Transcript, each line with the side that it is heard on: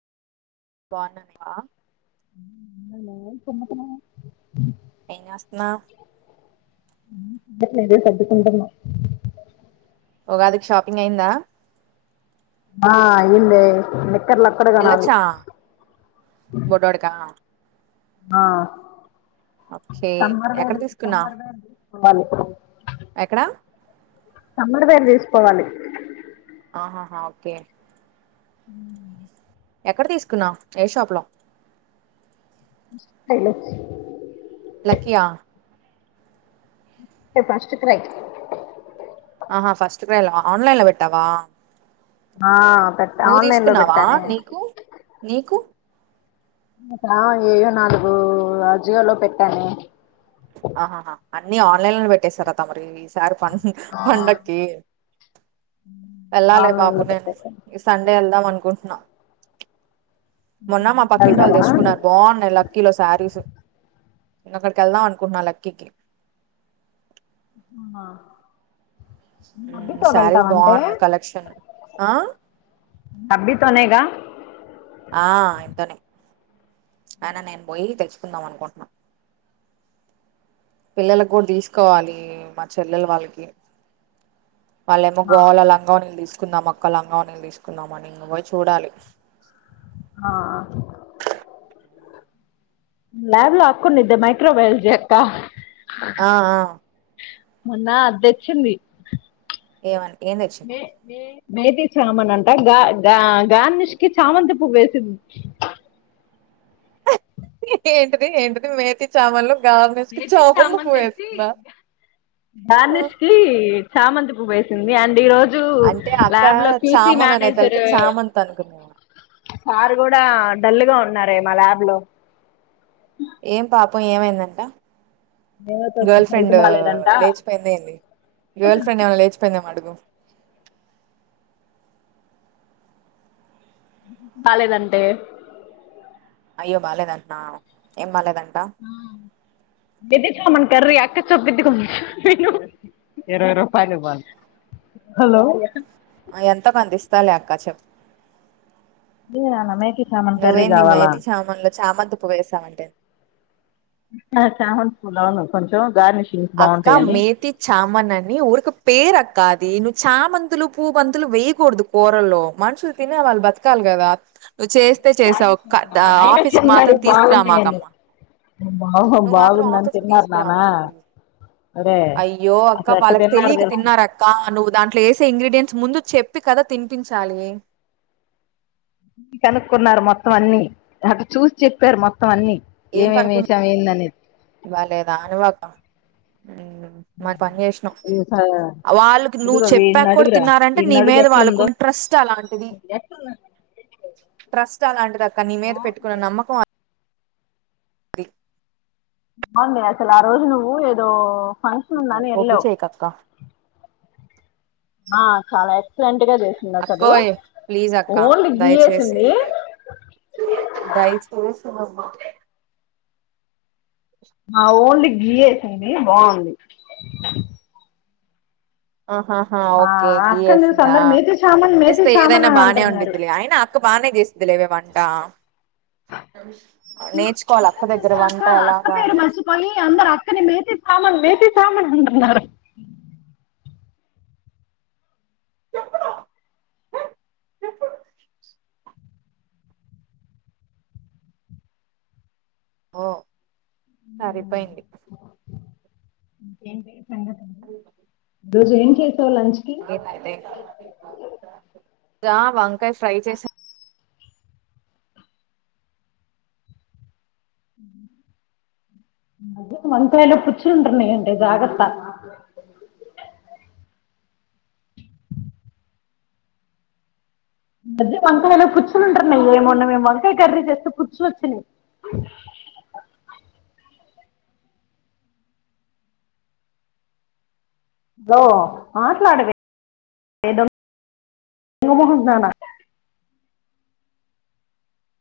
right: బనవా
left: కుతున్నా
right: అయినా వస్తున్నా
left: ఏద సదుకుంటం
right: ఉగాదికి షాపింగ్ అయిందా
left: ఆ అయిందే నిక్కర్లు ఒక్కటి కొనాలి
right: వెళ్ళొచ్చా బొడ్డోడికా
left: ఆ
right: ఓకే ఎక్కడ
left: సమర్వేరు
right: తీసుకున్నావ్
left: సమ్మర్వేరు తీసుకోవాలి
right: ఎక్కడ
left: సమ్మరువేర్ తీసుకోవాలి
right: ఆహాహా ఓకే
left: [inaudible]
right: ఎక్కడ తీసుకున్నావ్ ఏ షాప్ ల
left: హెలో
right: లక్కియా
left: ఎం ఫశ్ట్ క్రై
right: ఆహా ఫస్ట్ క్రైల ఆన్లైన్ లో వెట్టావా
left: ఆ పెట్టా ఆన్లైన్ లో పెట్టానే
right: నీకు నీకు
left: ఆ ఏయో నాలుగు అజియోలో పెట్టానే
right: ఆహాహా అన్ని ఆన్లైన్ లోనె పెట్టేసారా తమర్ ఈసారి పన్ పండక్కి ఎళ్ళాలే
left: ఆన్లైన్
right: బాబు
left: లో
right: నేను
left: పెట్టేసాను
right: ఈ సండే ఎళ్దాం అనుకుట్నా మొన్నా మా పక్కింటోళ్ళు
left: వెళ్తావా
right: తెచ్చుకున్నారు బాగున్నాయి లక్కీలో శారీస్ [unintelligible] అక్కడికి ఎళ్దాం అనుకుంటున్నా లక్కీకి
left: ఆ
right: ఊ శారీస్ బాగున్నాయి కలెక్షన్
left: అబ్బి తొనేగా
right: ఆ ఇంతనే అయినా నేను పోయి తెచ్చుకుందాం అనుకుంటున్నా పిల్లల గూడ్ దీసుకోవాలి మా చెల్లెల వాళ్ళకి వాళ్ళేమో గోల లంగ వోనిల్ దీస్ కుందాం అక్క లాంగా వోనీల్ తీసుకుందాం అని ఇంగ వొయ్ చూడాలి
left: ఆ ల్యాబ్ లో అక్కుండి మైక్రోబయాలజీ చేత్త
right: ఆ ఆ
left: మొన్నా అద్ దెచ్చింది
right: ఏమని ఏం దెచ్చింది
left: మేతీ చామన్ అంట గాగా గార్నిష్ కి చామంతిపువ్ ఏసింది
right: ఏంటిది ఏంటిది మేతి చామలు ఆ,
left: గార్నిష్ కి చామంతి పువ్ ఏసింది అండ్ ఈ రోజు
right: అంటే
left: జూ
right: అక్క
left: ల్యాబ్ లో క్యూసి
right: చామన్ అనే తలకి
left: నానేసరు
right: చామంతి అనుకున్నా
left: సారు గూడా డల్లు గ ఉన్నారే మా ల్యాబ్ లో
right: ఏం పాపం ఏమైందంట
left: దేవత
right: గర్ల్
left: హెల్త్
right: ఫ్రెండ్
left: బాలేదంట
right: లేచిపోయింద ఏంది గర్ల్ ఫ్రెండ్ ఏమైనా లేచిపోయిందేమో అడుగు
left: కాలేదంటే
right: అయ్యో బాలేదంటనా ఏం బాలేదన్
left: దిది ఏమన్ కర్రీ అక్క చెప్పిద్ది కొంచె విను హలో
right: ఆ ఎంతో కంతిస్తాలే అక్క చెప్
left: కీ ఆళ్ళ అన్నయ్య కి చామన్ కర్రీ గావాలా
right: చామంతిపువ్వు వేసామంటే
left: ఆ చామన్ పులావ్లో కొంచం గార్నిష్
right: అక్కా మేతి చామన్ అని ఊరుక పేర కాది నువ్వు చామంతులు పూ బంతులు వేయకూడదు, కూరల్లో మనుషులు తినే వాళ్ బతకాల్ గదా. నువ్వు చేస్తే చేసావు
left: గార్నిషింగ్
right: క
left: కి
right: దా
left: నాన్న
right: ఆఫీస్ మాత్రం తీసుకురామాకమ్మ
left: బాగు బాగుందని తిన్నారు నాన్న
right: తీసుకురామా ప్లీజ్
left: ఒరే
right: అయ్యో అక్క
left: అసలు ఎట్ట
right: వాళ్ళకి తెలియక
left: తెలుసా
right: తిన్నారు అక్క నువ్వు దాంట్లో వేసే ఇంగ్రీడియంట్స్ ముందు చెప్పి కదా తినిపించాలి
left: కనుక్కున్నారు మొత్తం అన్ని అట్ట చూసి చెప్పారు మొత్తం అన్నీ
right: ఏం
left: ఏమేమి
right: కనుకున్నా
left: వేసాం ఏందనే
right: బాలేదా
left: [inaudible]
right: మన పని చేసినాం వాళ్ళకి నువ్వు
left: ఇదిగో వీడిని
right: చెప్పాక కూడా
left: అడుగురా
right: తిన్నారంటే నీ
left: వీడిని అడుగు
right: మీద
left: ఎట్లుందో
right: వాళ్ళకుంట్రస్ట్ అలాంటిది
left: ఎట్లుంది
right: ట్రస్ట్ అలాంటిది అక్క నీ మీద పెట్టుకున్న
left: బాగుంది
right: నమ్మకం ది
left: అవునులే అసలు ఆ రోజు నువ్వు ఏదో ఫంక్షన్ ఉందఅని
right: ఒగ్గు
left: వెళ్ళవు
right: చేయకు అక్క
left: ఆ చాలా ఎక్స్లె చేసింది అసలు
right: అక్కోయ్ ప్లీజ్ అక్క
left: ఓన్లీ గీ
right: దయచేసి
left: వేసింది
right: దయచేసి నువ్వు
left: ఆ ఓన్లీ గీ వేసింది బాగుంది
right: ఆహహా
left: ఆ
right: ఓకే గీ
left: అక్కని చూసి
right: వేసిందా
left: అందరు మేతి చామన్ మేతి
right: వేస్తే
left: చామన్
right: ఏదైనా
left: అని
right: బాగానే
left: అంటున్నారు
right: ఉండిద్లే అయినా అక్క బాగానే చేస్ దిలేవే వంట
left: [inaudible]
right: నేర్చుకోవాలి అక్క దగ్గర
left: అక్క
right: వంట
left: అక్క
right: ఎలాగా
left: పేరు
right: అని
left: మర్చిపోయి అందరు అక్కనే మేతి మేతి సామాన్ అంటున్నారు
right: ఓ సరిపోయిది
left: ఇంకేంటి రోజు ఏం చేసావు లంచ్ కి
right: రా వంకాయ ఫ్రై చేసా
left: ఆ ఈమధ్య వంకాయలకు పుచ్చులు ఉంటున్నాయండీ జాగ్రత్త [inaudible] మధ్య వంకాయల పుచ్చులు ఉంటున్నాయి మొన్న మేము వంకాయ కర్రీ చేస్తే పుచ్చు వచ్చినయి [inaudible] హలో మాట్లాడవే ఏదో మొహం దాన